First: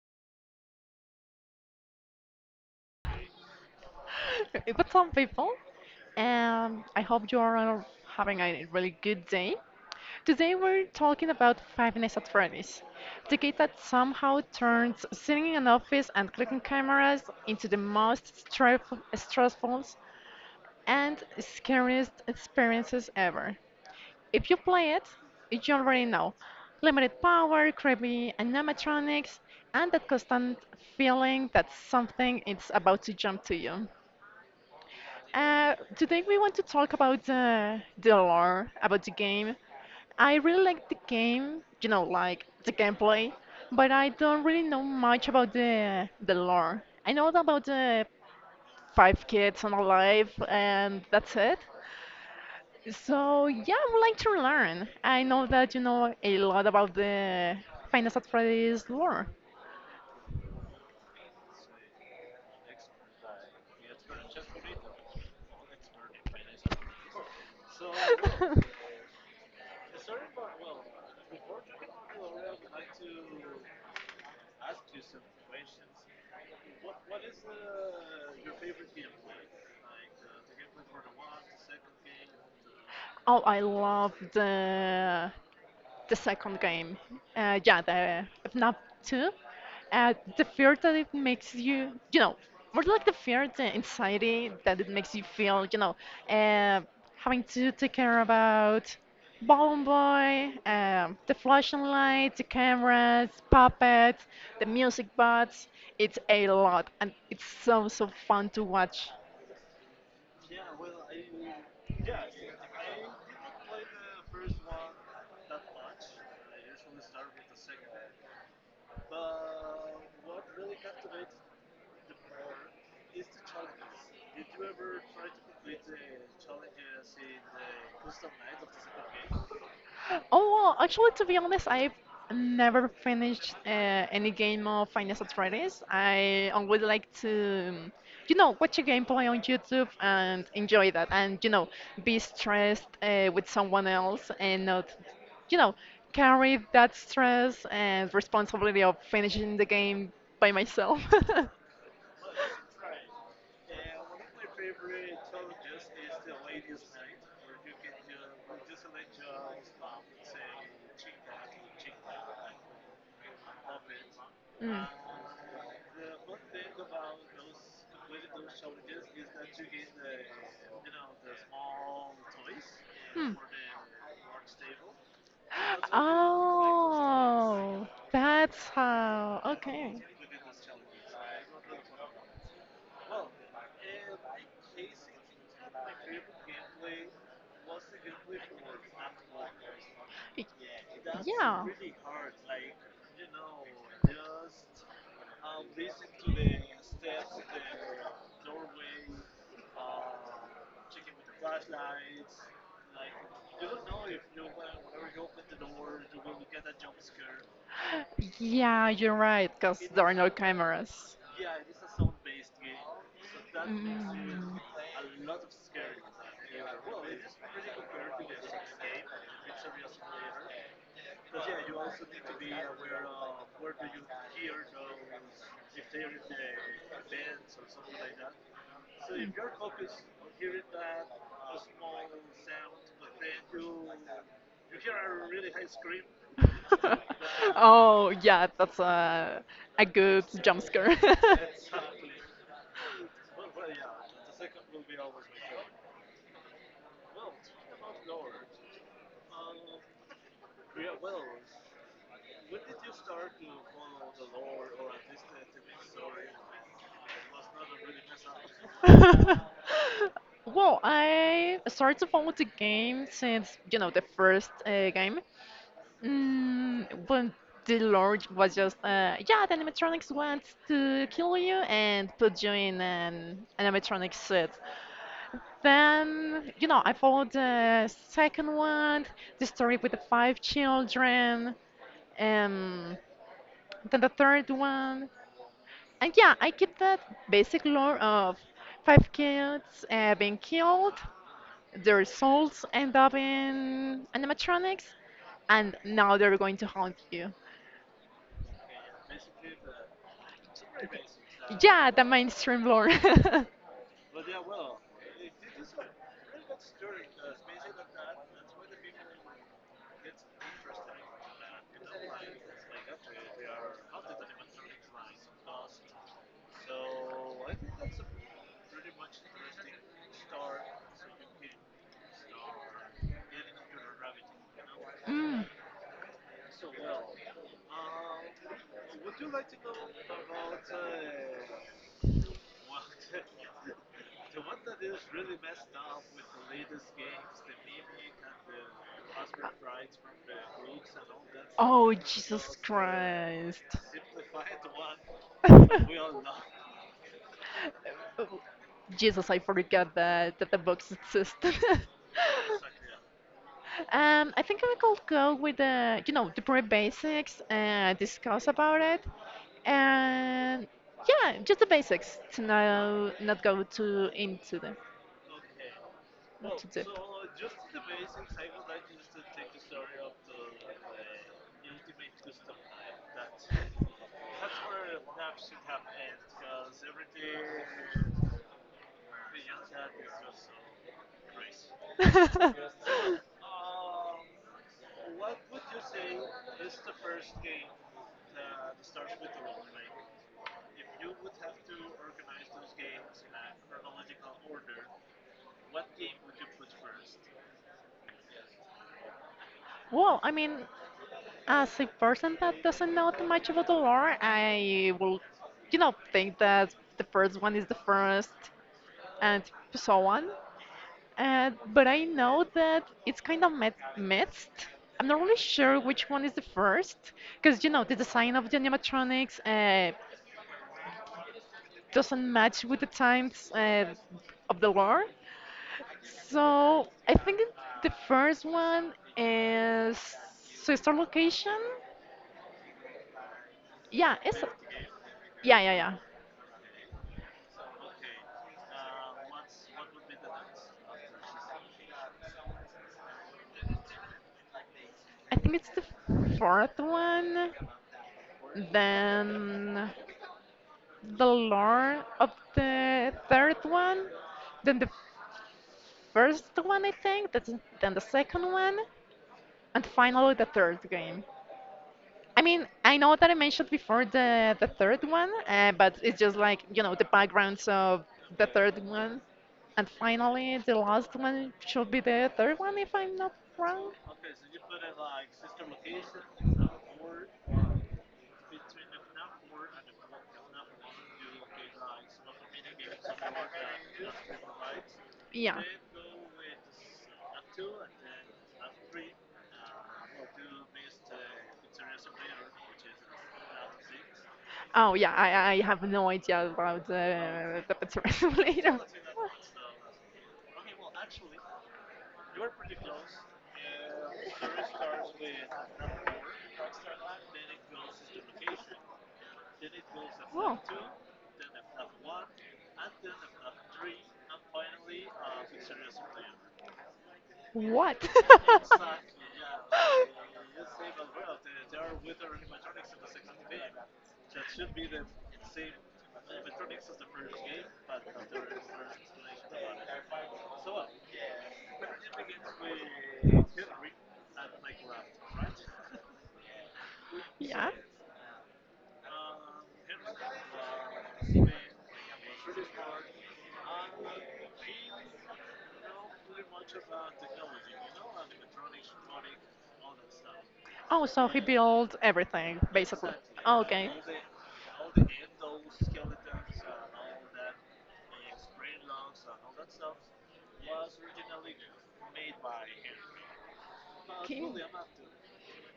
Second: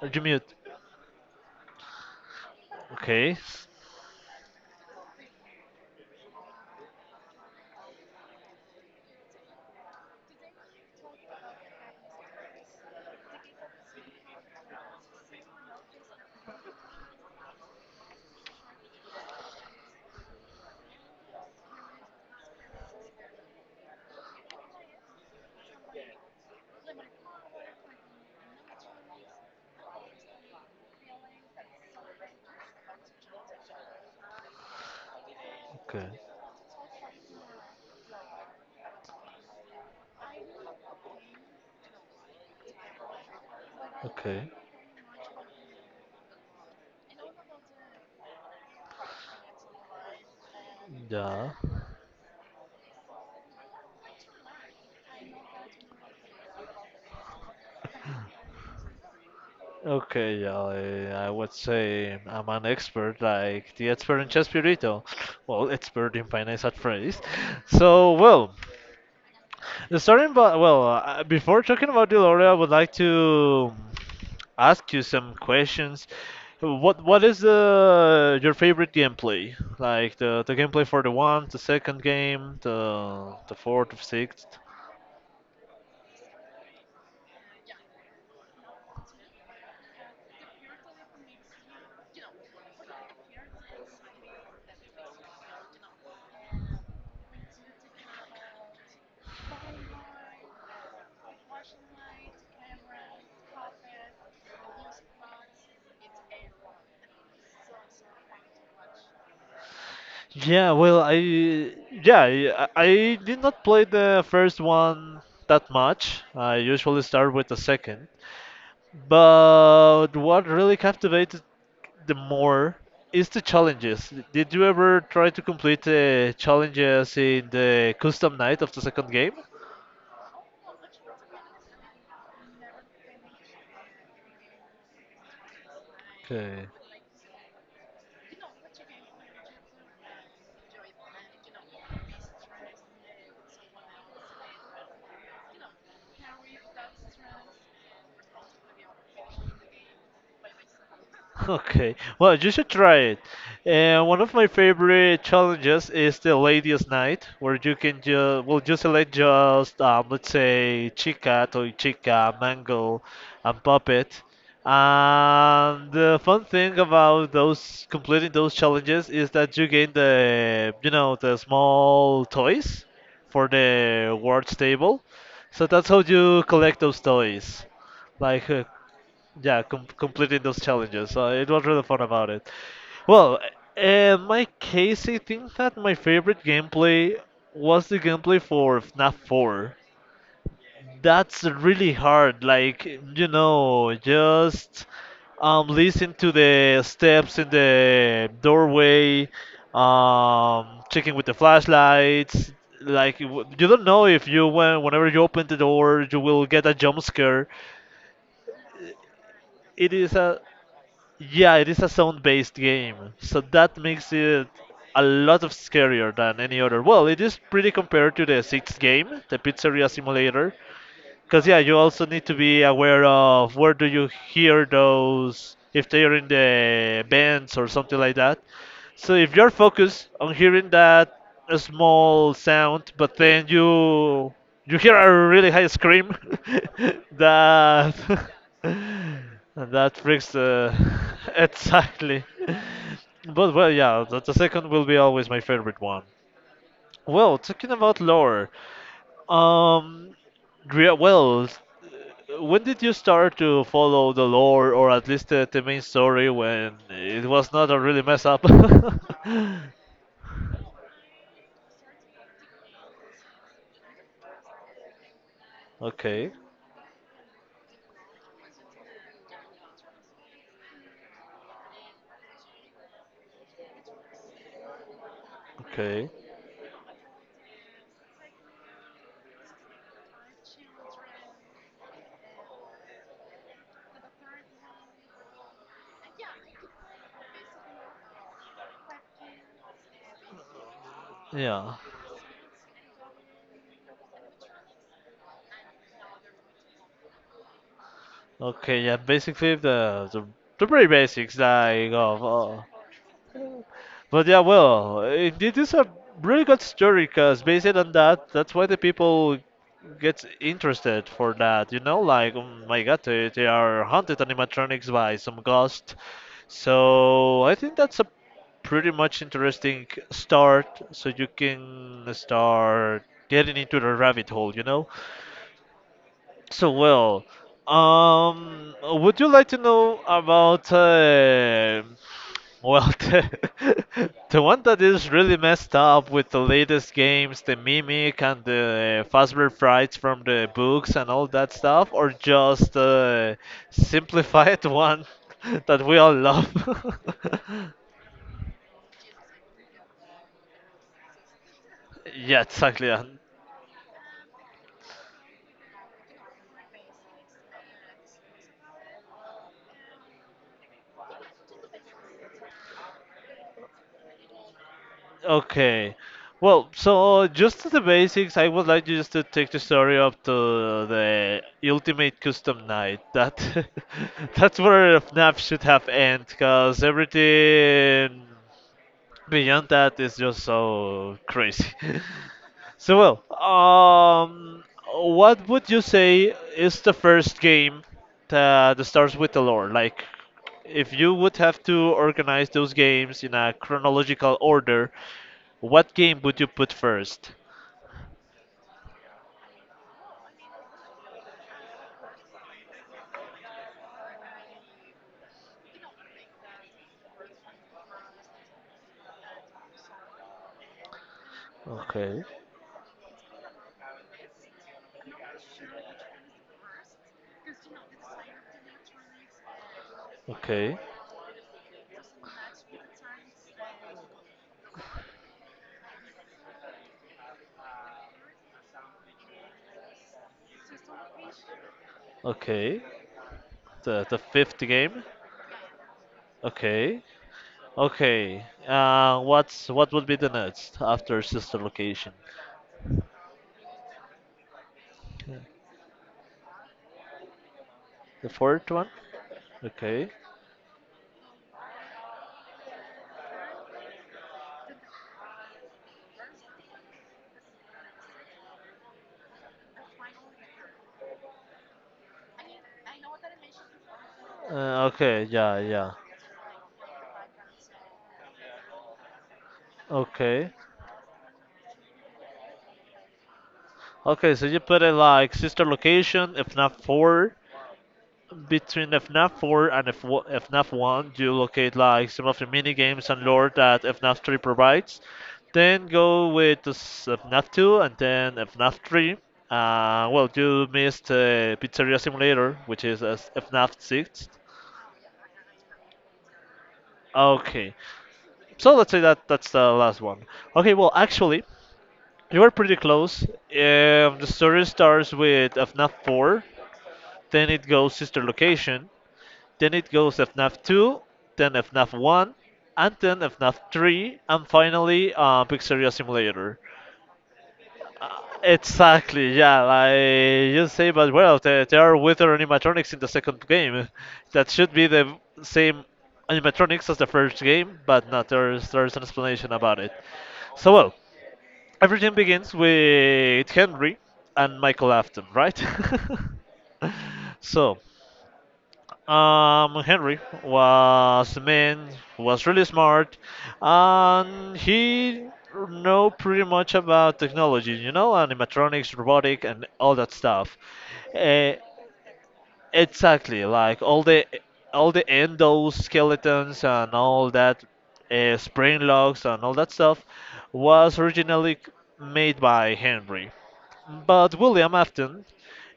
Or you mute? Okay. But some people, I hope you are having a really good day. Today we're talking about Five Nights at Freddy's, the game that somehow turns sitting in an office and clicking cameras into the most stressful and scariest experiences ever. If you play it, you already know. Limited power, creepy animatronics, and that constant feeling that something is about to jump to you. Uh, Okay. today we want to talk about the lore, about the game. I really like the game, you know, like the gameplay, but I don't Okay. really know much about the lore. I know about the five kids and a life, and that's Yeah. it. So yeah, I would like to learn. I know that you know a lot about the Final Fantasy Freddy's lore. Okay, yeah, I would say I'm an expert, like the expert in chess burrito. Well, expert in finance at phrase. So, well, Before talking about Deloria, I would like to ask you some questions. What is the your favorite gameplay? Like the gameplay for the one, the second game, the Oh, the I fourth, the love sixth. the second game. Yeah, the FNAF 2. The fear that it makes you, you know, more like the fear, the anxiety that it makes you feel, you know, uh, having to take care about Balloon Boy, the flashing lights, the cameras, puppets, the music bots. It's a lot, and it's so, so fun to watch. I did not play the first one that much. I usually start with the second. But what really captivated the more is the challenges. Did you ever try to complete the challenges in the custom night of the second game? Oh, well, actually, to be honest, I've never finished any game of Final Fantasy Fridays. I Okay. um, would like to, you know, watch a gameplay on YouTube and enjoy that, and you know, be stressed with someone else and not, you know, carry that stress and responsibility of finishing the game by myself. Okay, well, you should try it. And one of my favorite challenges is the Ladies' Night, where you can just you select just let's say chica, toy chica, mango, and puppet. And the fun thing about those completing those challenges is that you gain the the small toys Hmm. for the awards table. So that's how you collect those toys, Oh, like that's uh, how. Okay. completing those challenges. So it was really fun about it. Well, in my case, I think that my favorite gameplay was the gameplay for FNAF 4. Y- That's Yeah. really hard. Like, you know, just Listen to the steps in the doorway, checking with the flashlights. You don't know if whenever you open the door, you will get a jump scare. Yeah, you're right, because It there is are no a, cameras. yeah, it is a sound-based game, so that makes it Mm. a lot of scarier than any other. Well, it is pretty compared to the sixth game, the Pizzeria Simulator. Because yeah, you also need to be aware of where do you hear those if they are in the bands or something like that. So if you're focused on hearing that small sound, but then you hear a really high scream, Oh, that yeah, that's a that good freaks jump the scare. exactly. But well, yeah, the second will be always my favorite one. Well, talking about lore. Um, Drea, when did you start to follow the lore or at least the main story when it was not a really mess up? Well, I started to follow the game since, you know, the first game. Okay, Mm, but the Lord was just, yeah, the animatronics wants to kill you and put you in an animatronic suit. okay. Then, you know, I followed the second one, the story with the five children, um, then the third one. And yeah, I keep that basic lore of five kids being killed, Yeah. their souls end up in animatronics, and now they're going to haunt you. Okay, yeah, Basically the very basics Yeah, like the of. Mainstream lore. But yeah, well, it is a really good story because based on that, that's why the people get interested for that. You know, like oh my God, they are haunted animatronics by some ghost. So I think that's a pretty much interesting start. So you can start getting into the rabbit hole. So well, would you like to Mm. know about the one that is really messed up with the latest games, the Mimic and the Fazbear Frights from the books and all that stuff, Oh, or Jesus just the Christ. simplified one that we all love? Jesus, I forgot that the box existed. Yeah, exactly. Yeah. I think I could go with the, you know, the very basics and discuss about it. And yeah, just the basics to now not go too into them. Okay. Well, That's it. so just to the basics, I would like you just to take the story up to the Ultimate Custom Night. That that's where FNAF should have end, cause everything beyond that, it's just so crazy. so well, um, what would you say is the first game that starts with the lore? Like, if you would have to organize those games in a chronological order, what game would you put first? I mean, as a person that doesn't know too much about the lore, I will, you know, think that the first one is the first and so on. But I Okay, know that it's kind of mixed. I'm not really sure which one is the first, because, you know, the design of the animatronics okay, doesn't match with the times of the lore. So the first one is Sister Location. okay. The Yeah, the it's. fifth game. Yeah, yeah, yeah. Okay, okay. What's what would be the next after sister location? I think it's the fourth one. The fourth one. Then Okay. the lore of the third one. Then the first one, I think. Then the second one. And finally, the third game. I mean, I know that I mentioned before the Uh, third okay. one, Yeah. Yeah. but it's just like, you know, the backgrounds of the third one. And Okay. finally, the last one should be the third one, if I'm not wrong. Okay. So you put it like sister location, if not four, between if not four and if one, you locate like some of the mini games and lore that if three provides. Yeah. Then go with the FNAF two and then if three. You missed Pizzeria Simulator, which is as if six. Oh yeah, I have no idea about Okay. the pizza So later. let's say that that's the last one. Okay. Well, actually. You were pretty close. The story starts with FNAF 4, then it goes sister location, then it goes Wow. FNAF 2, then FNAF 1, and then FNAF 3, and finally Pizzeria Simulator. What? Uh, exactly, yeah, like you say, but well, there are wither animatronics in the second game. That should be the same animatronics as the first game, but not there's an explanation about it. So well, everything begins with Henry and Michael Afton, right? Yeah. so, Henry was a man who was really smart, and he know pretty much about technology, you know, animatronics, robotic, and all that stuff. Oh, so he Uh, built everything. exactly, like all the endoskeletons and all that spring locks and all that stuff was originally made by Henry. But Okay. William Afton,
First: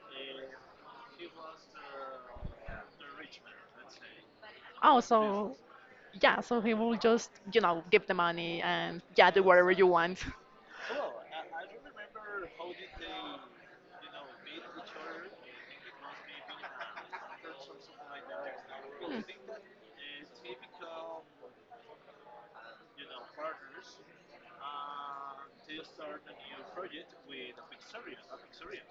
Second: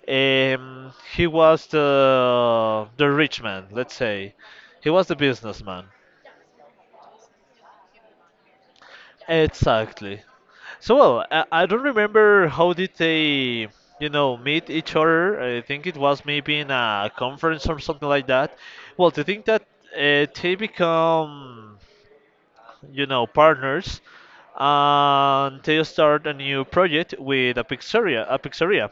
he was the rich man, let's say. He Oh, was the so businessman. yeah, so he will just, you know, give the money and yeah, do whatever you Exactly. want. So well, I don't remember how did they, you know, meet each other. I think it was maybe in a conference or something like that. Well, to think that they become, you know, partners, and they start a new project with a pizzeria, a pizzeria.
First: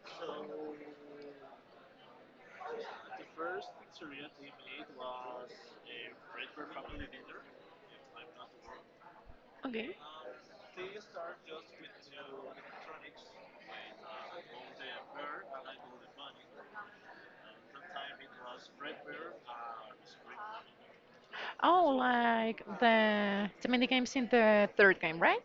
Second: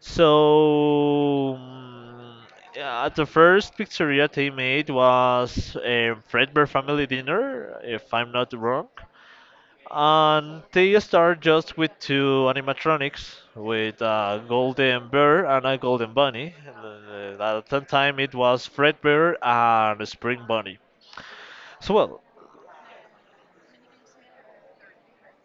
So mm, yeah, the first pizzeria they made was a Fredbear family dinner, if I'm not wrong. Okay. And they start just with two animatronics, with a golden bear and a golden bunny. At that time, it was Fredbear and Spring Bunny. So Oh, well, like the mini games in the third game, right?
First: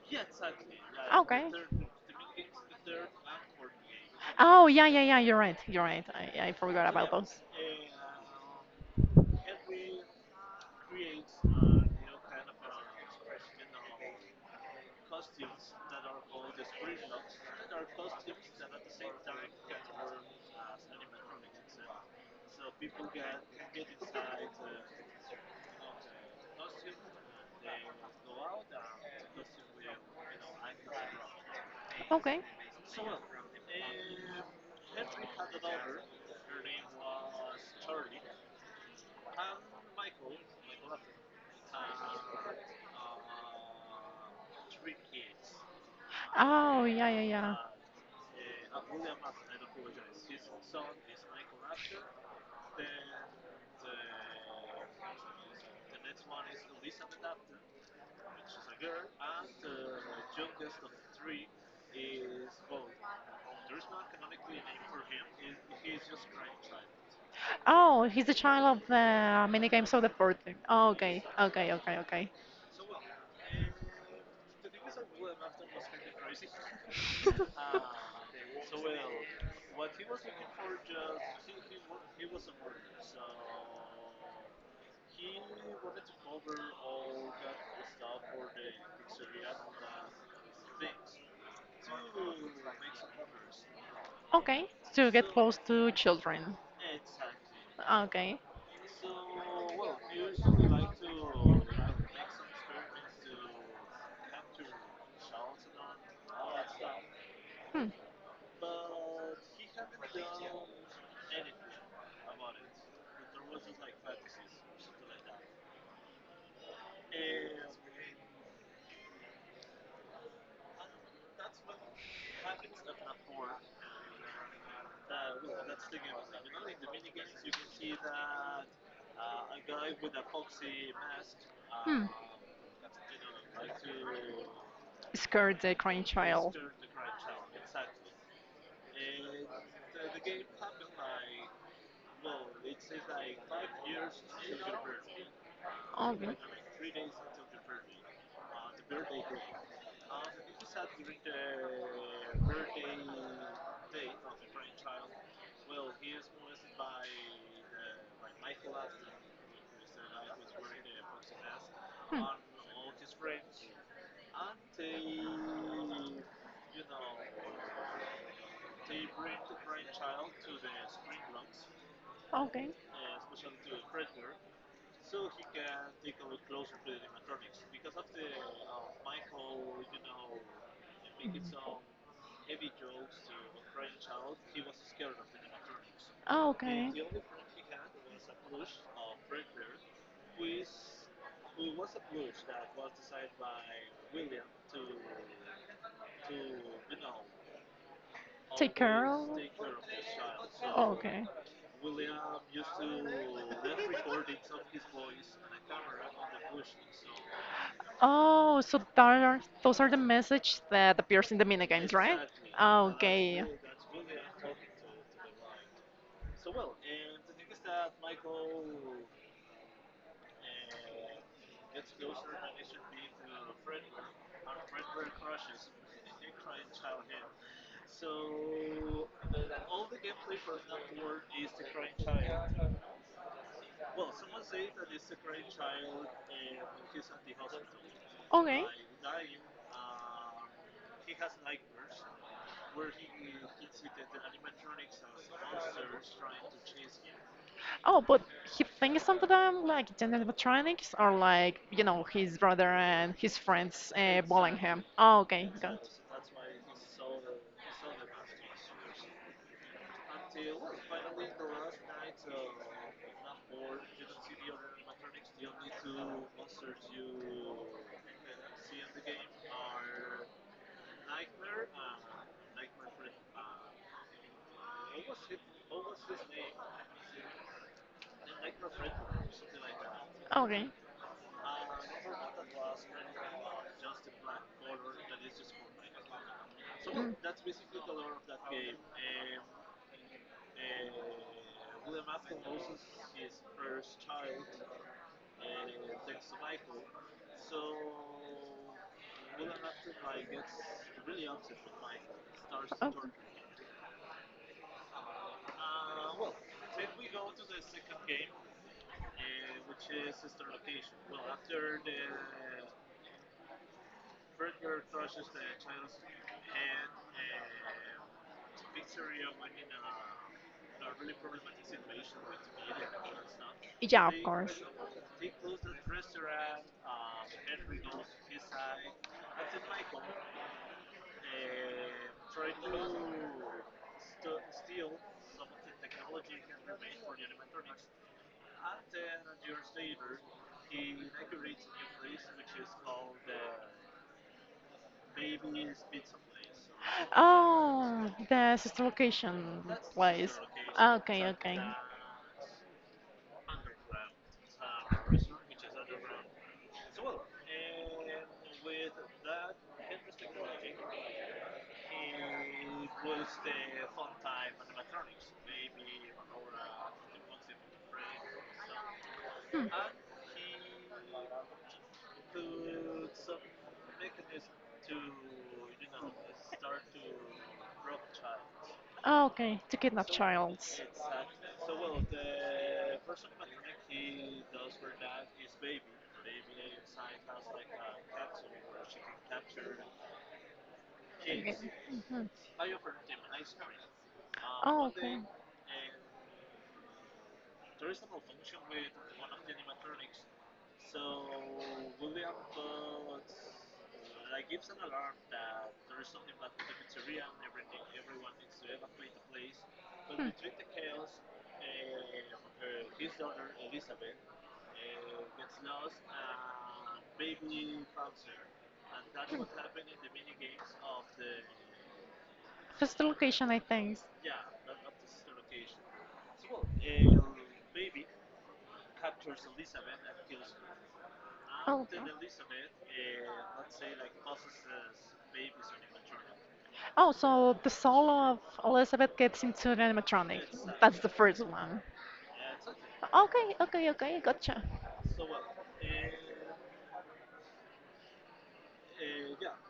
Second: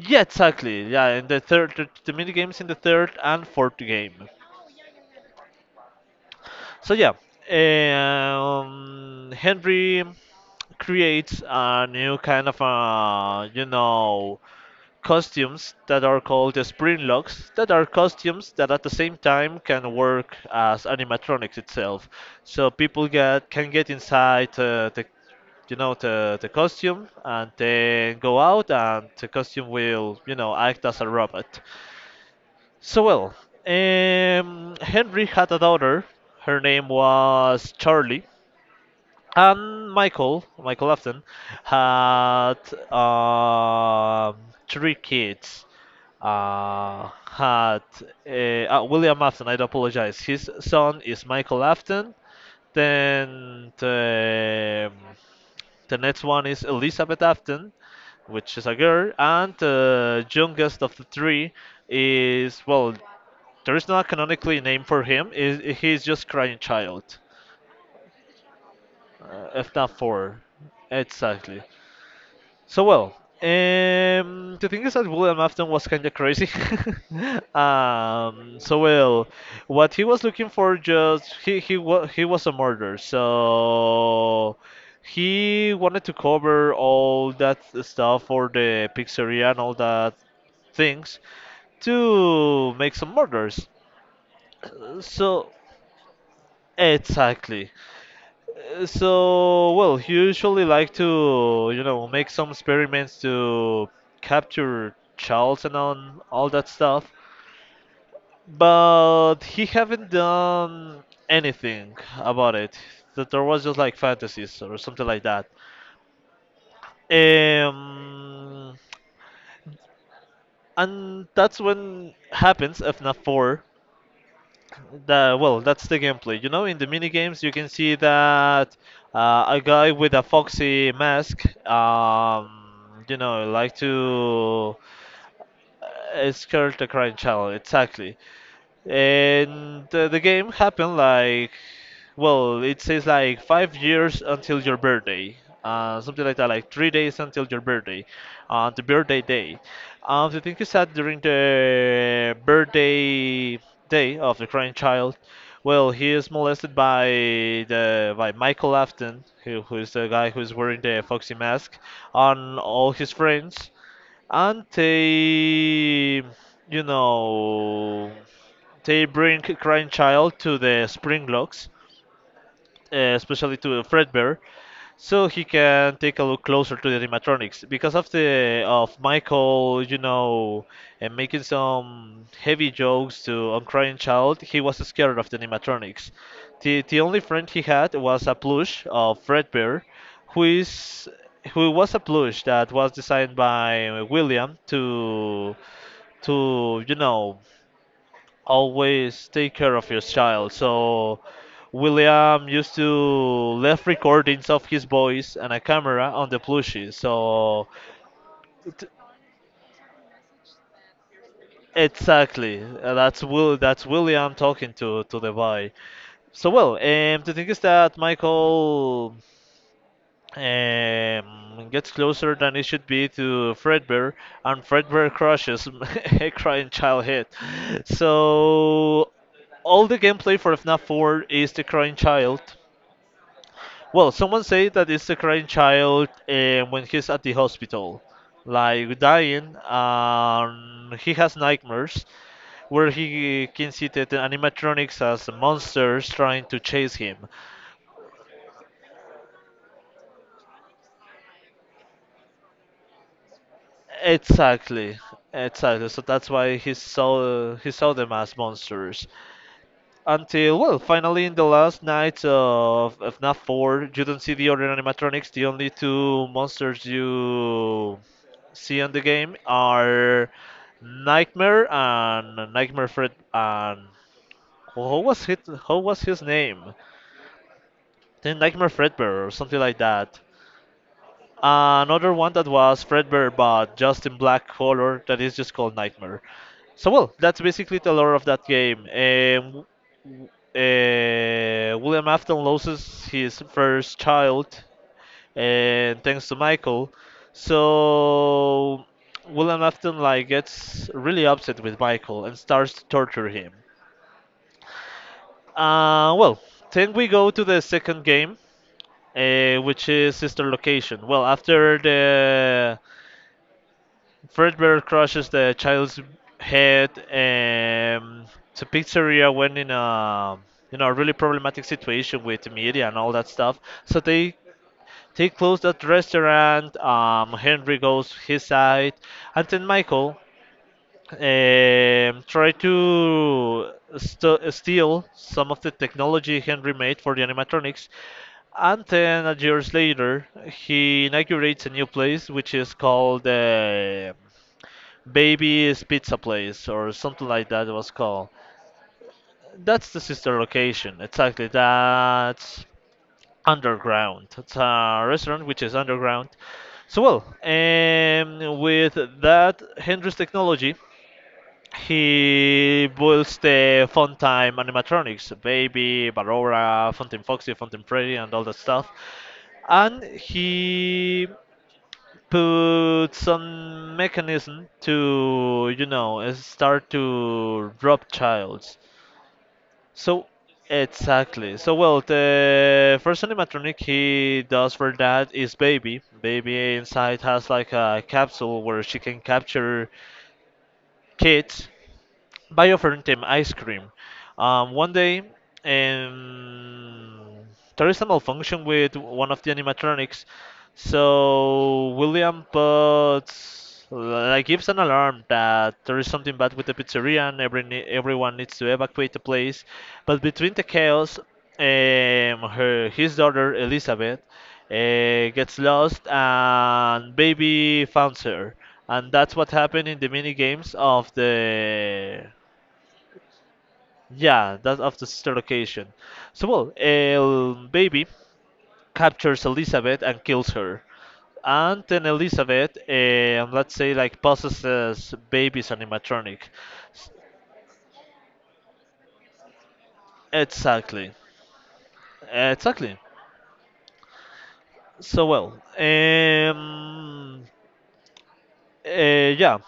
yeah, exactly. Yeah, in the Okay. third, the mini games in the third and fourth game. Oh, yeah, yeah, yeah. You're right. You're right. I forgot So about yeah, those. Henry creates a new kind of costumes that are called the spring locks that are costumes that at the same time can work as animatronics itself so people get can get inside the the costume and then go out and the costume will you know act as a robot Okay. so well, Henry had a daughter. Her name was Charlie, and Michael Afton, had um three kids. Oh, yeah, yeah, yeah. Had William Afton. I do apologize. His son is Michael Afton. Then the next one is Elizabeth Afton, which is a girl, and the youngest of the three is well, there is not canonically a name for him. Is he's just crying child, Oh, he's the child of the mini if not games of the fourth. for Okay, exactly. okay, okay, okay. So well, the thing is that William Afton was kind of crazy. um, so well, what he was looking for just he was he was a murderer, so he wanted to cover all that stuff for the pizzeria and all that things to make some murders. Okay, to get So close to children. exactly. Okay. Well, you usually like to, you know, make some experiments to capture Charles and on all that stuff, Hmm. but he haven't done anything about it. That there was just like fantasies or something like that. Um, and that's when happens FNAF 4. The, well, that's the gameplay. You know, in the mini games, you can see that a guy with a foxy mask, Hmm. You know, like to Scared the grandchild. skirt a crying child. Exactly. And the game happened like well it says like 5 years until your birthday, something Okay. like that, like 3 days until your birthday. On the birthday day, the thing is that during the birthday day of the crying child, well, he is molested by the by michael afton who is the guy who's wearing the foxy mask Hmm. on all his friends, and they, you know, they bring Crying Child to the Springlocks, Okay. Especially to Fredbear, so he can take a look closer to the animatronics. Because of the of Michael, you know, and making some heavy jokes to on Crying Child, he was scared of the animatronics. Oh, The okay. the only friend he had was a plush of Fredbear, who is who was a plush that was designed by William to to you know Take care always of it. take care of your child. So Okay. William used to left recordings of his voice and a camera on the plushie. So Oh, so t- that are, those are the messages that appears in the minigames, right? exactly. Uh, that's Okay. Will. That's William talking to the boy. So well, the thing is that Michael gets closer than it should be to Fredbear, and Fredbear crushes a crying child hit. So, all the gameplay for FNAF 4 is the crying child. Well, someone say that it's the crying child when he's at the hospital, like dying, and he has nightmares where he can see the animatronics as monsters trying to chase him. Oh, but he thinks of them like the animatronics or like, you know, his brother and his friends bullying exactly him. Exactly, Oh, okay. exactly. So that's why he saw them as monsters. Until well, finally in the last night of FNAF 4, you don't see the other animatronics. The only two monsters you see in the game are Nightmare and Nightmare Fred. And who was his how was his name? The Nightmare Fredbear or something like that. Okay. Another one that was Fredbear but just in black color that is just called Nightmare. So Mm. well, that's basically the lore of that game. W- William Afton loses his first child, and thanks to Michael, so William Afton like gets really upset with Michael and starts to Oh. torture him. Uh, well, then we go to the second game, which is Sister Location. Well, after the Fredbear crushes the child's head to Pizzeria when in a really problematic situation with the media and all that stuff. So Yeah, of they course. they close that restaurant. Henry goes his side, and then Michael try to steal some of the technology Henry made for the animatronics. And then, years later, he inaugurates a new place which is called Baby's Pizza Place or something like that it was Oh, called. the sister location That's the sister place. Ah, location. okay, Exactly. okay. That's underground. It's a restaurant which is underground. So well, with that Hendrix technology, he builds the Funtime animatronics, Baby, Barora, Fountain Foxy, Fountain Freddy, and all that stuff. Hmm. And he put some mechanism to start to drop childs Oh, okay, to kidnap so childs. exactly so well Okay. the first animatronic he does for that is baby baby inside has like a capsule where she can capture kids Mhm. by offering them ice cream. Oh, One okay. day, um, there is a malfunction with one of the animatronics, so William puts like gives an alarm that there is something bad with the pizzeria and everyone needs to evacuate the place. But between the chaos, her his daughter Elizabeth uh, gets lost and baby finds her and that's what happened in the mini games of the Just the location, I think. yeah, that's of the sister location. So, well, El Baby captures Elizabeth and kills her. Oh, And okay. then Elizabeth, let's say, like possesses babies animatronic. S- Oh, so the soul of Elizabeth gets into an animatronic. That's the Exactly. first one. Exactly. Okay, okay, okay, gotcha. So, well, uh, yeah.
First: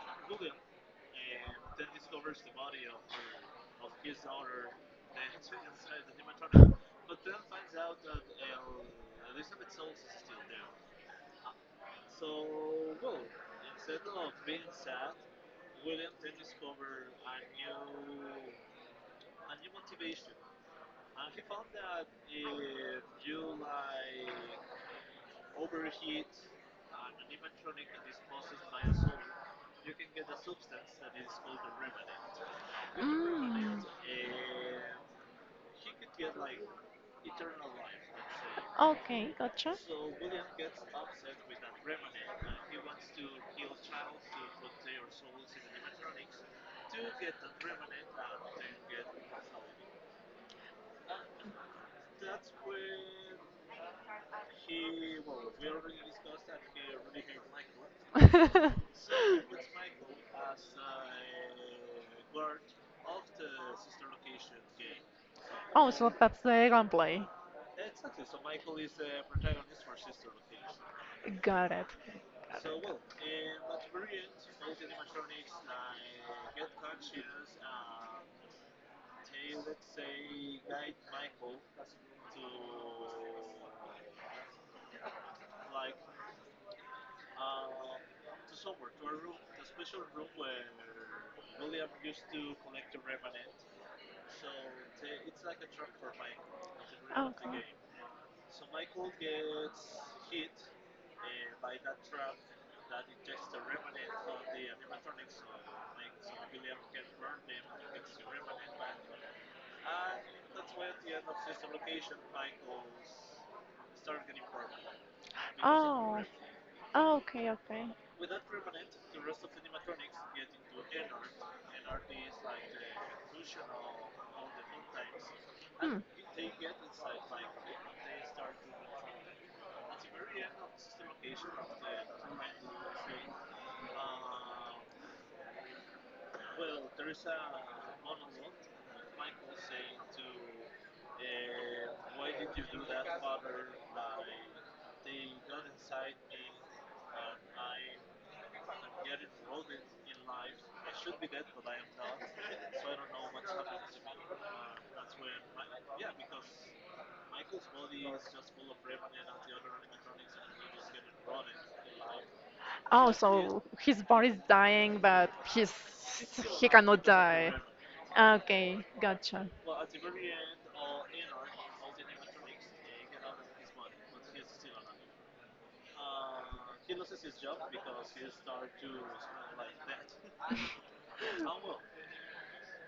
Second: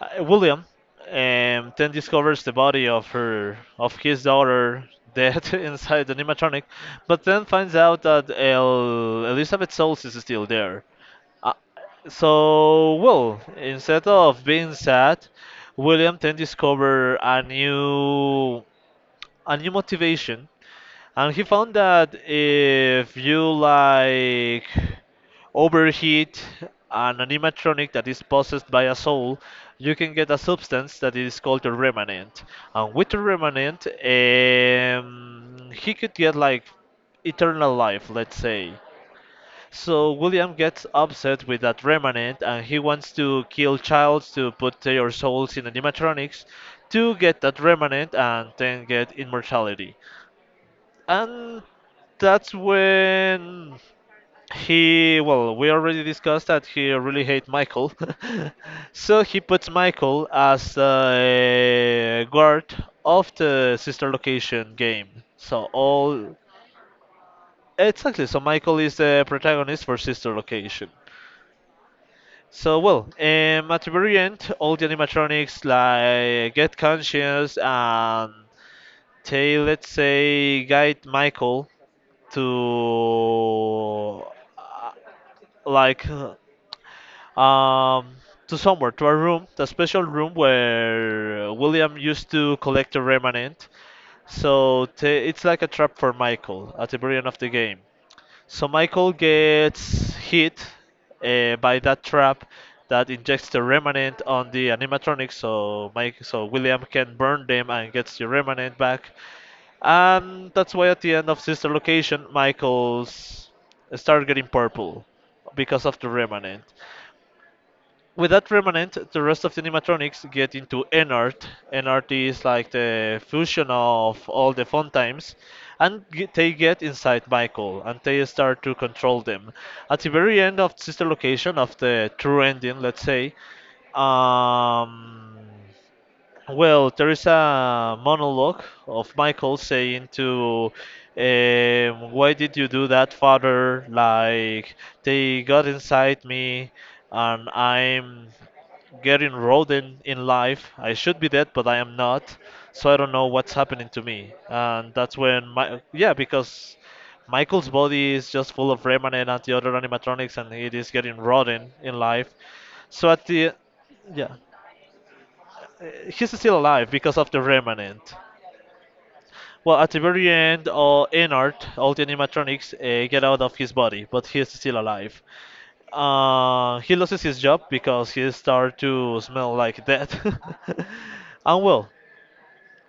William then discovers the body of her of his daughter dead inside the animatronic, but then finds out that Elizabeth Souls is still there. Uh, so, well, instead of being sad, William then discover a new motivation and he found that if you like overheat an animatronic that is possessed by a soul, you can get a substance that is called a remnant. And with the Mm. remnant, he could get like eternal life, let's say. Okay, gotcha. So William gets upset with that remnant and he wants to kill Childs to put their souls in animatronics to get that remnant and then get immortality. And that's when he, well, we already discussed that he really hates Michael. So he puts Michael as a guard of the sister location game. So oh, so all that's the gunplay. exactly, so Michael is the protagonist for sister location. Got it. Got it. So well, Okay. At the very end, all the animatronics like get conscious and they let's say guide Michael to uh, like um, to somewhere, to a room, the special room where William used to collect the remnant. So it's like a trap for Michael at the very end Oh, of the cool. game. So Michael gets hit by that trap that injects the remnant on the animatronics, so William can burn them and gets the remnant back. And that's why at the end of Sister Location, Michael's start getting purple because of the remnant Oh, okay, okay. with that remnant, the rest of the animatronics get into NART. NRT is like the fusion of all the fun times, Hmm. and they get inside Michael and they start to control them. At the very end of sister location of the true ending, let's say, um, well, there is a monologue of Michael saying "Why did you do that, father? Like they got inside me, and I'm getting rodent in life. I should be dead, but I am not. So I don't know what's happening to me." And that's when my yeah, because Michael's body is just full of remnant and the other animatronics, and it is getting rotten in life. So Oh, at the so his yeah body's dying, but he's he's still he alive cannot because of the die. remnant. Okay, gotcha. Well, at the very end, all Ennard, all the animatronics, get out of his body, but he's still alive. He loses his job because he starts to smell like death. And well,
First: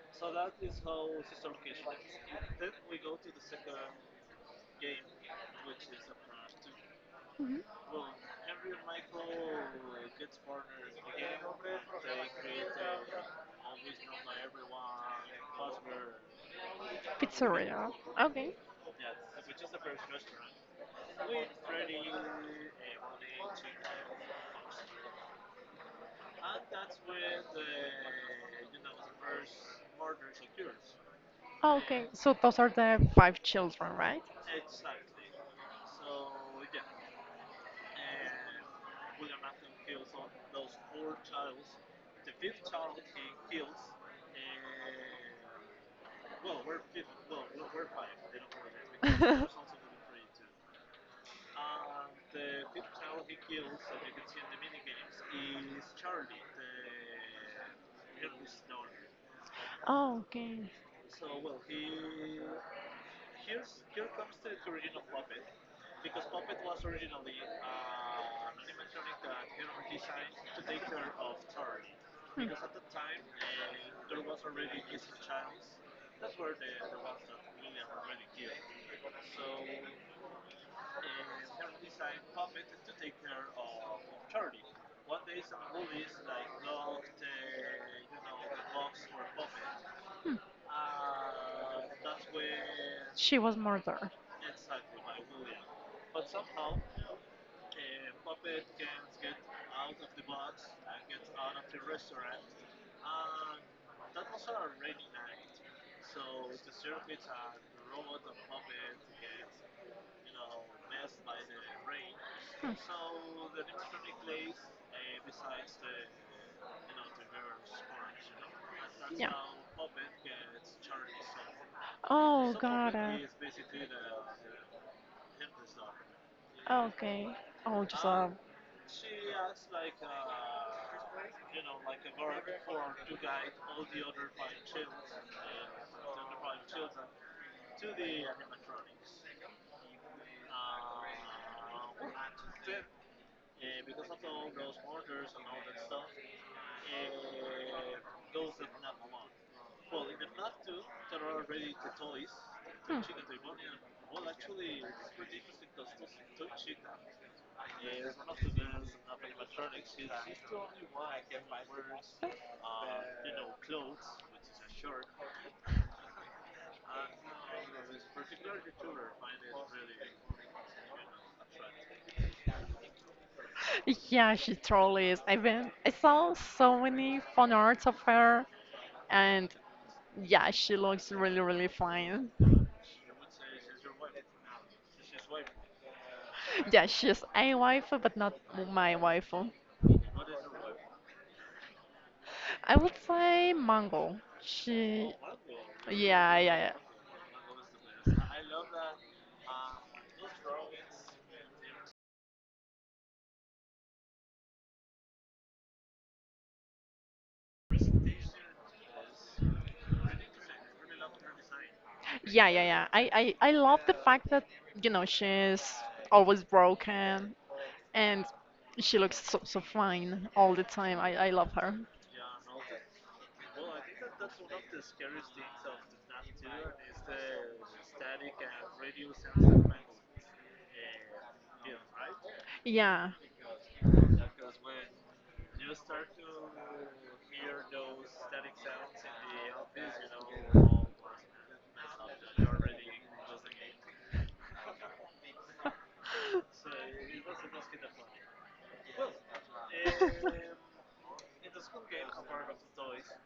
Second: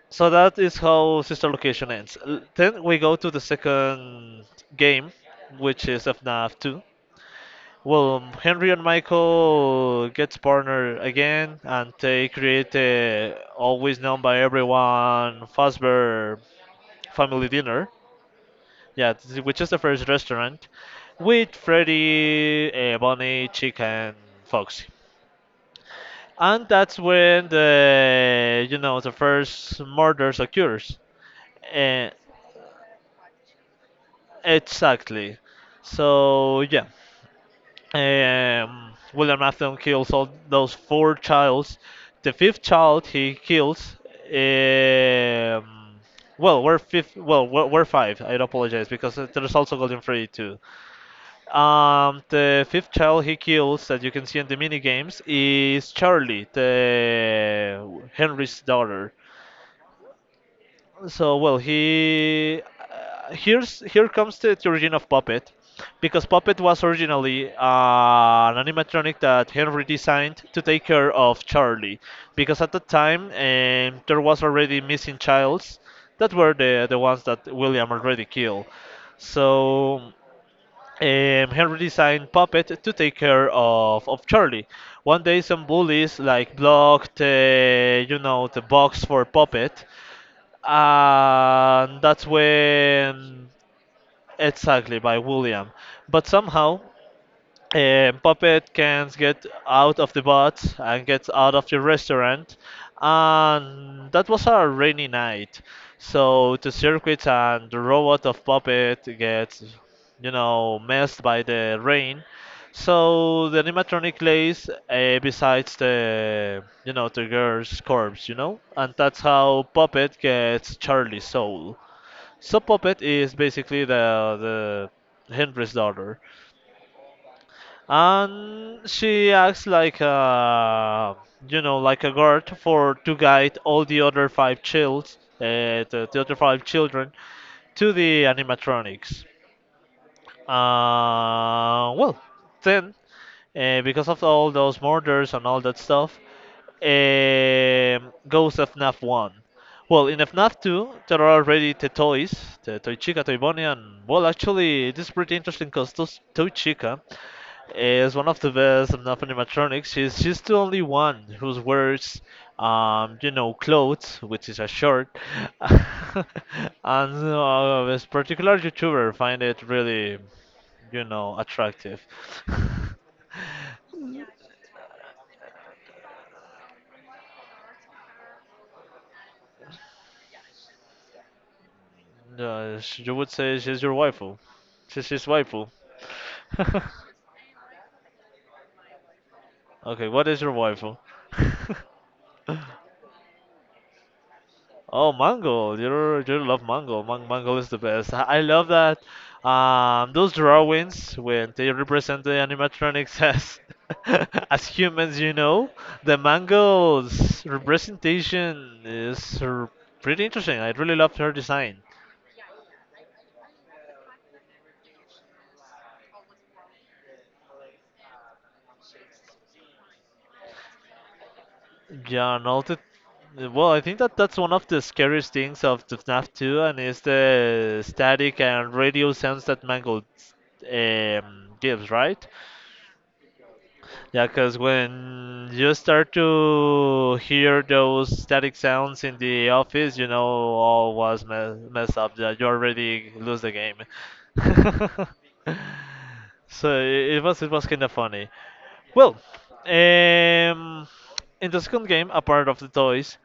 so that is how Sister Location ends. Then we go to the second game, which is FNAF 2. Mhm. Well, Henry and Michael gets partnered again, and they create the always known by everyone Fazbear Family Dinner. Pizzeria. Okay. Yeah, which is the first restaurant with Freddy, Bonnie, Chick, and Foxy. And that's when the you know the first murders occurs. Oh, okay. Uh, So those are the five children, right? exactly. So yeah, William Afton kills all those four childs. The fifth child he kills. Um, well, we're fifth. Well, we're five. I apologize because there's also Golden Freddy too. The fifth child he kills that you can see in the mini games is Charlie, the Henry's daughter. Oh, okay. So well, he here's here comes the origin of Puppet, because Puppet was originally an animatronic that Henry designed to take care of Charlie, because at the time there was already missing childs that were the ones that William already killed. So Henry designed Puppet to take care of Charlie. One day, some bullies like blocked, the box for Puppet, So Hmm. and that's She when was murdered. exactly by William. But somehow puppet can get out of the boat and get out of the restaurant and that was a rainy night so the circuit and the robot of puppet gets messed by the rain so the animatronic lays besides the girl's corpse and that's how puppet gets charlie's soul Oh, so puppet is basically the henry's daughter okay. Oh, and she acts like a like a guard for to guide all the other five childs the other five children to the animatronics well then because of all those murders and all that stuff, goes to FNAF 1. Well, in FNAF 2, there are already the toys, the Toy Chica, Toy Bonnie, and well, actually, this is pretty interesting because Toy Chica is one of the best FNAF animatronics. She's the only one who wears, clothes, which is a shirt. And this particular YouTuber find it really attractive. yeah, she totally is. I saw so many fun arts of her, and yeah, she looks really, really fine. Yeah, you would say she's your waifu. She's his waifu. Yeah, she's a waifu, but not my waifu. Okay, what is your waifu? I would say Mango. Oh, mango! Yeah, You love yeah, mango. Mango is the best. I love that. Those drawings when they represent the animatronics as as humans, you know, the mango's representation is pretty interesting. I really love her design. yeah, yeah, yeah, yeah. I love the fact that you know she's always broken and she looks so, so fine all the time. I love her. Yeah, and all the well, I think that that's one of the scariest things of the FNAF 2, and is the static and radio sounds that Mangle gives, right? Yeah. Yeah, because when you start to hear those static sounds in the office, you know all was me messed up. That you already lose the game. So it was it was kind of funny. Well, um, in the second game, apart of the toys.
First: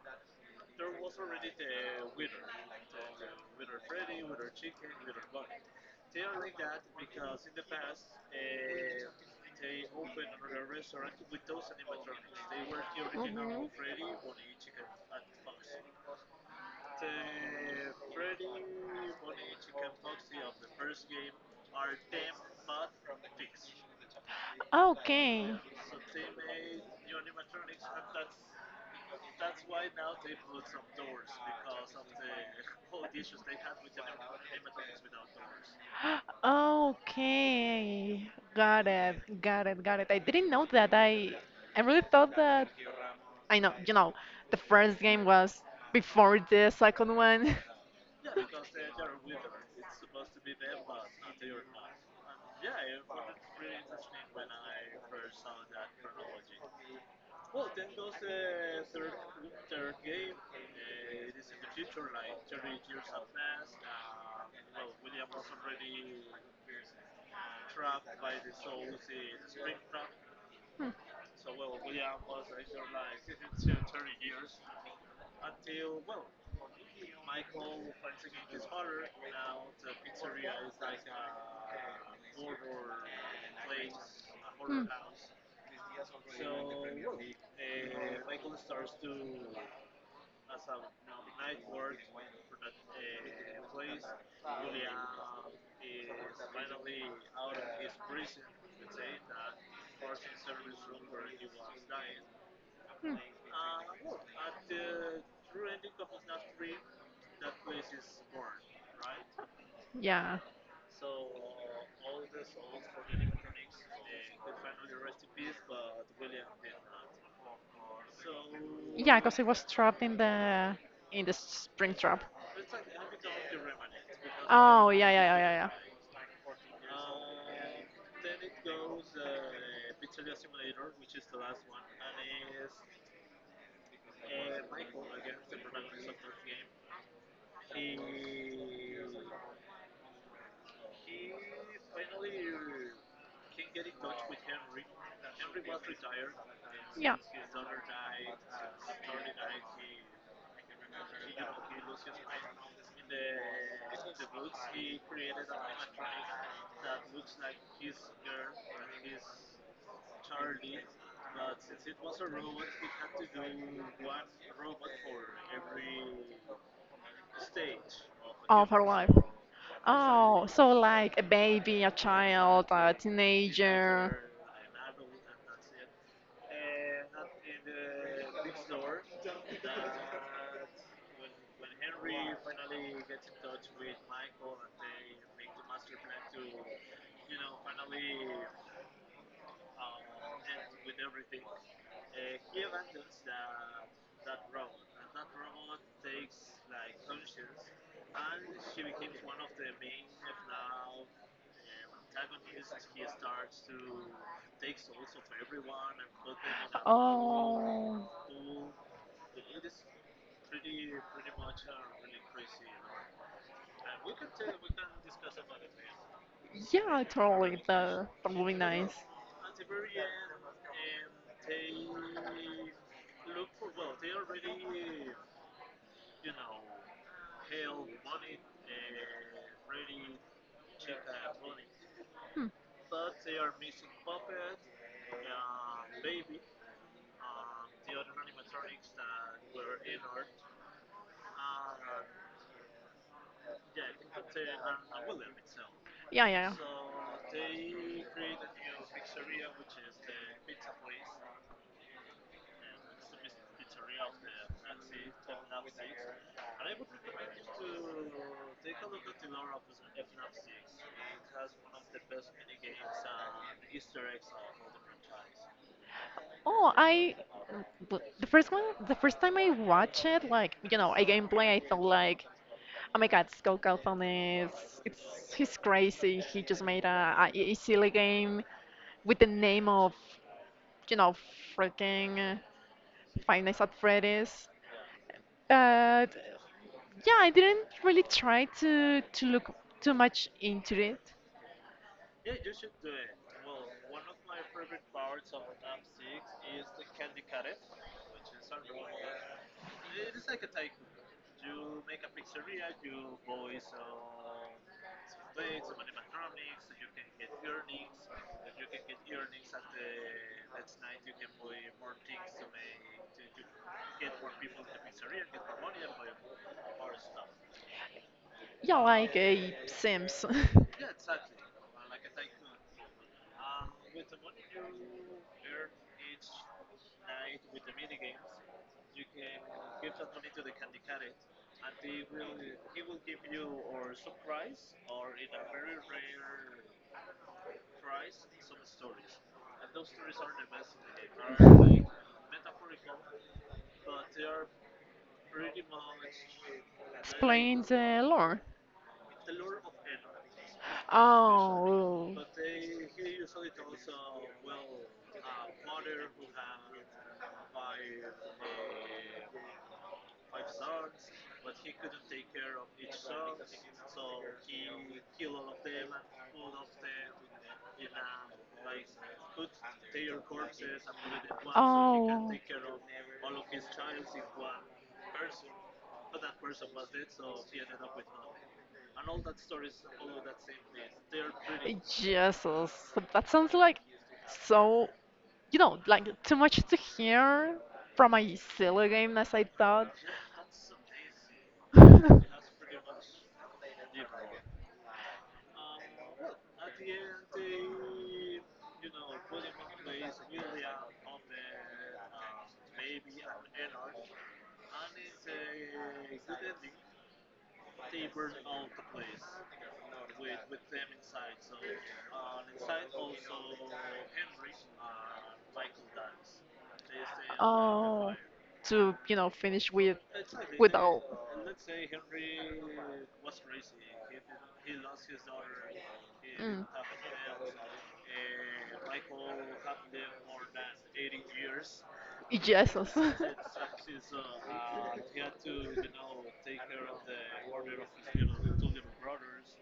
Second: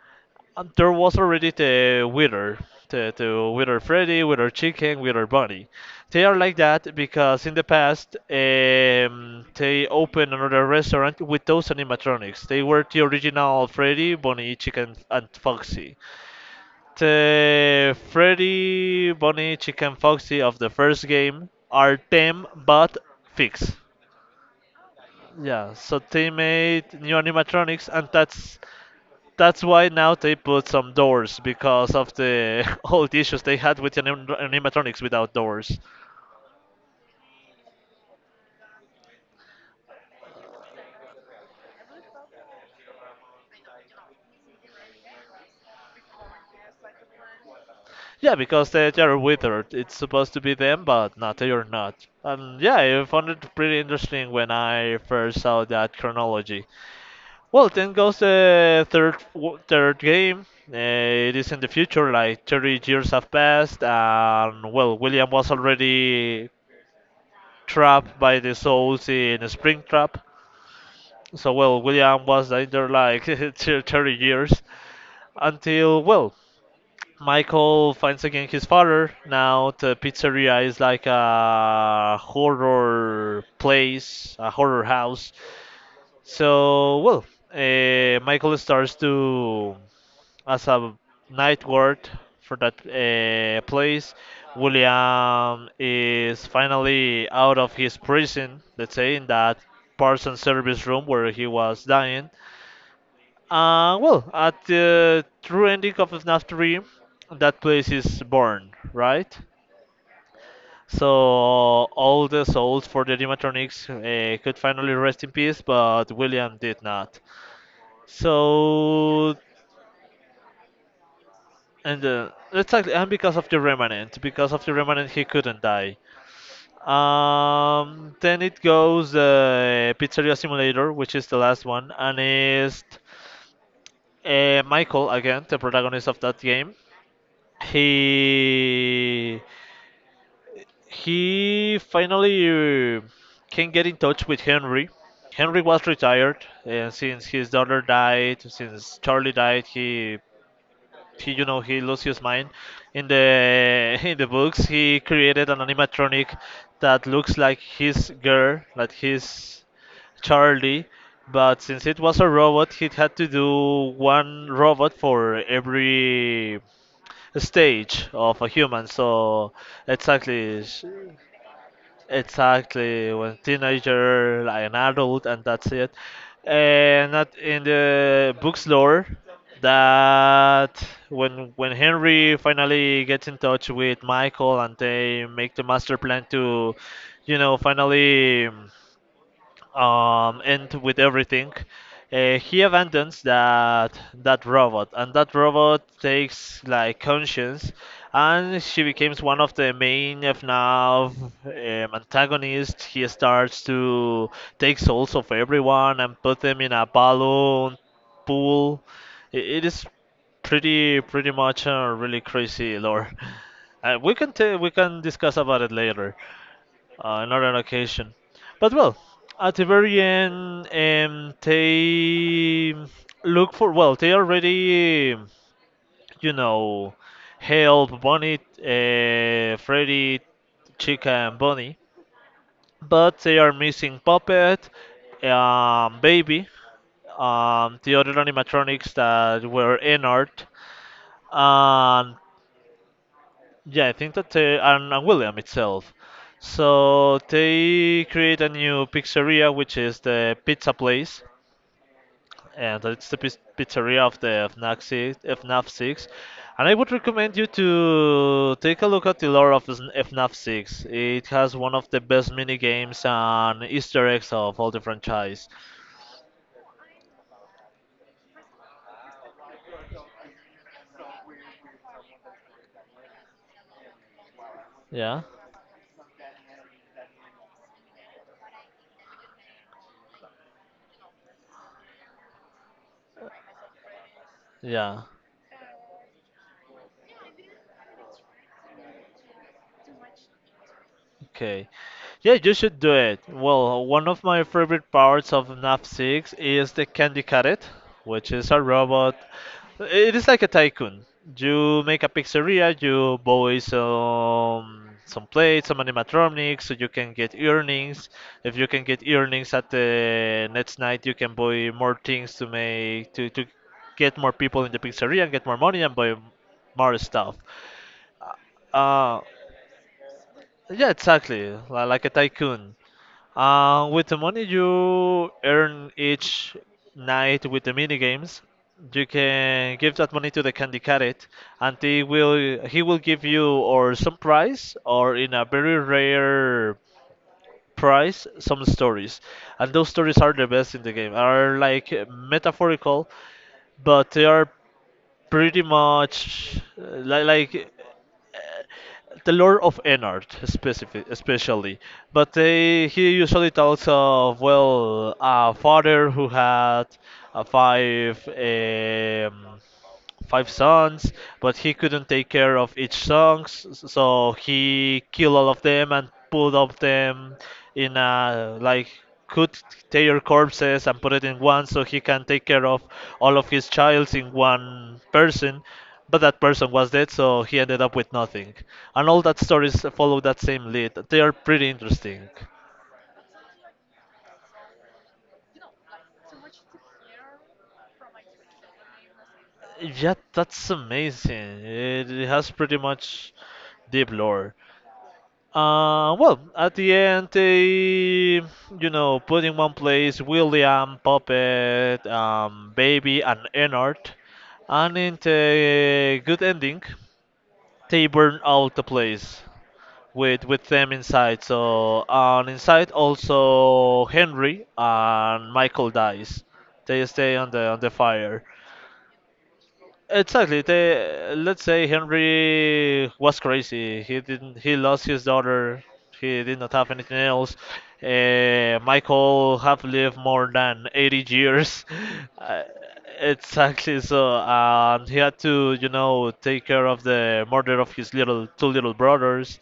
And there was already the Wither, the Wither Freddy, Wither Chicken, Wither Bunny. They are like that because in the past they opened another restaurant with those animatronics. They were the Mhm. original Freddy, Bunny, Chicken, and Foxy. The Freddy, Bunny, Chicken, Foxy of the first game are them but fixed. Okay. Yeah, so they made new animatronics, and that's why now they put some doors because of the old issues they had with animatronics without doors. Okay, got it, got it, got it. I didn't know that. I really thought that I know, you know, the first game was before the second one. Yeah, because they are withered. It's supposed to be them, but not they are not. And yeah, I found it pretty interesting when I first saw that chronology. Well, then goes the third game. It is in the future, like 30 years have passed, and well, William was already trapped by the souls in a spring trap. So, well, William was there like 30 years until, well, Michael finds again his father. Now the pizzeria is like a horror place, a Hmm. horror house. So, well, Michael starts as a night guard for that place, William is finally out of his prison, let's say, in that parson service room where he was dying. Hmm, hmm. Well, at the true ending of FNAF 3, that place is born, right? Yeah, So all the souls for the animatronics could finally rest in peace, but William did not. yeah, So, because it was trapped in the spring and trap. Exactly, and because of the remnant, Oh yeah, he yeah, couldn't yeah, die. Then it goes Pizzeria Simulator, which is the last one, and is Michael again, the protagonist of that game. he he finally uh, yeah, can get in touch with yeah. Henry. Henry was retired, and Yeah. since his daughter died, since Charlie died, he you know he lost his mind. In the in the books, he created an animatronic that looks like his girl, like his Charlie. But since it was a robot, he had to do one robot for every stage of a Of her human. life. So Oh, exactly, so like a baby, a child, a exactly when teenager. teenager, like an adult, and that's it. And not in the book's lore that when Henry finally gets in touch with Michael and they make the master plan to, finally end with everything, he abandons that robot, and that robot takes like conscience, and she becomes one of the main, if not antagonists. He starts to take souls of everyone and put them in a balloon Oh, pool. It is pretty much a really crazy lore. We can we can discuss about it later yeah, another totally. Occasion. That would be But nice. well, at the very end, they look for. Well, they already, you know, help Bonnie, Freddy, Chica, and Bonnie, Hmm. but they are missing Puppet, Baby, the other animatronics that were in art, and yeah, I think that and William itself. Yeah, yeah, yeah. So they create a new pizzeria, which is the pizza Movies. place, and it's the pizzeria of the FNAF 6, FNAF 6. And I would recommend you to take a look at the lore of FNAF 6. It has one of the best mini games and Easter eggs of all the franchise. Oh, I. But the first one, the first time I watched it, like you know, a gameplay, I thought like, oh my God, Scott Calton is, Yeah, it's he's crazy. He just made a silly game with the name of, you know, freaking Five Nights at Freddy's. yeah, But yeah, I didn't really try to look too much into it. okay. Yeah, you should do it. Well, one of my favorite parts of FNAF 6 is the Candy Carrot, which is a robot. It is like a tycoon. You make a pizzeria, you buy some plates, some animatronics, so you can get earnings. If you can get earnings at the next night, you can buy more things to make to get more people in the pizzeria and get more money and buy more stuff. Yeah, like Uh, a Sims. yeah, exactly. Like a tycoon. With the money you earn each night with the mini games, you can give that money to the candy carrot, and they will he will give you or some prize or in a very rare prize some stories, and those stories are the best in the game. Are like metaphorical, but they are pretty much like The lore. the Lord of Ennard, specific, especially. Oh, But they, he usually talks of, well, a father who had five five sons, but he couldn't take care of each songs, so he killed all of them and put of them in a like could tear corpses and put it in one so he can oh. take care of all of his childs in one person. But that person was dead, so he ended up with nothing. And all that stories follow that same lead. They are pretty interesting. Jesus, that sounds like so, you know, like too much to hear from a silly game as I thought. Yeah, that's amazing. It has pretty much deep lore. Well, at the end, they, put in one place William, Puppet, Baby, and Ennard. And in the good ending, they burn out the place with them inside. So, and inside also Henry and Michael dies. They stay on the Oh, fire. to, you know, finish with Exactly. without. They let's say Henry was crazy. He didn't. He lost his daughter. He did not have anything else. Michael have lived more than 80 years. Mm. Uh, Jesus. exactly. So he had to, take care of the murder of his little two little brothers.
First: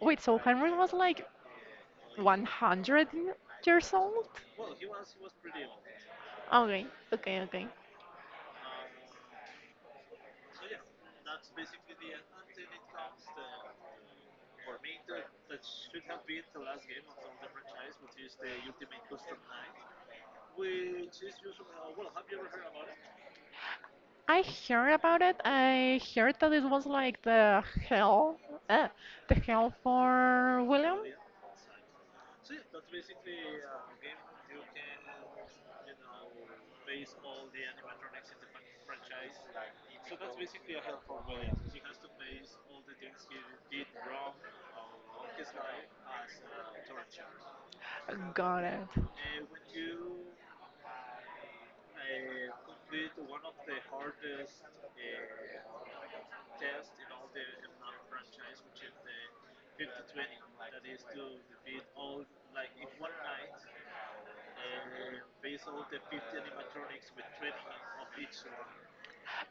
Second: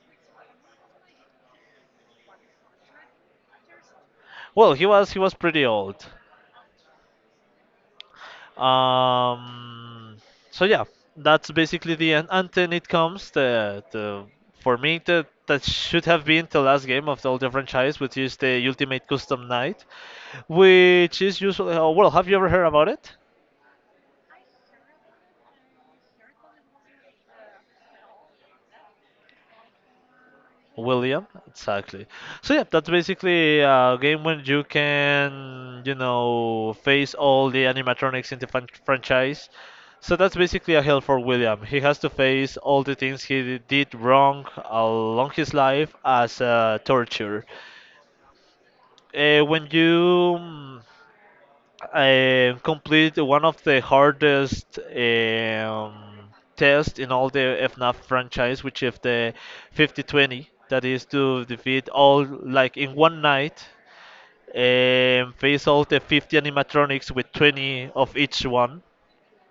Wait, so Henry was like 100 years old? Well, he was pretty old. Okay, okay, okay. Um, so yeah, that's basically the end. And then it comes the for me that that should have been the last game of the older franchise, which is the Ultimate Custom Night, which is usually oh, well. Have you ever heard about it? I heard about it. I heard that it was like uh, the hell for William. William, exactly. So yeah, that's basically a game when you can, face all the animatronics in the franchise. So that's basically a hell for William. He has to face all the things he did wrong along his life as torture. Got it. Uh, when you mm, I complete one of the hardest tests in all the FNAF franchise, which is the 50-20. That is to defeat all, like in one night, face all the 50 animatronics with 20 of each one.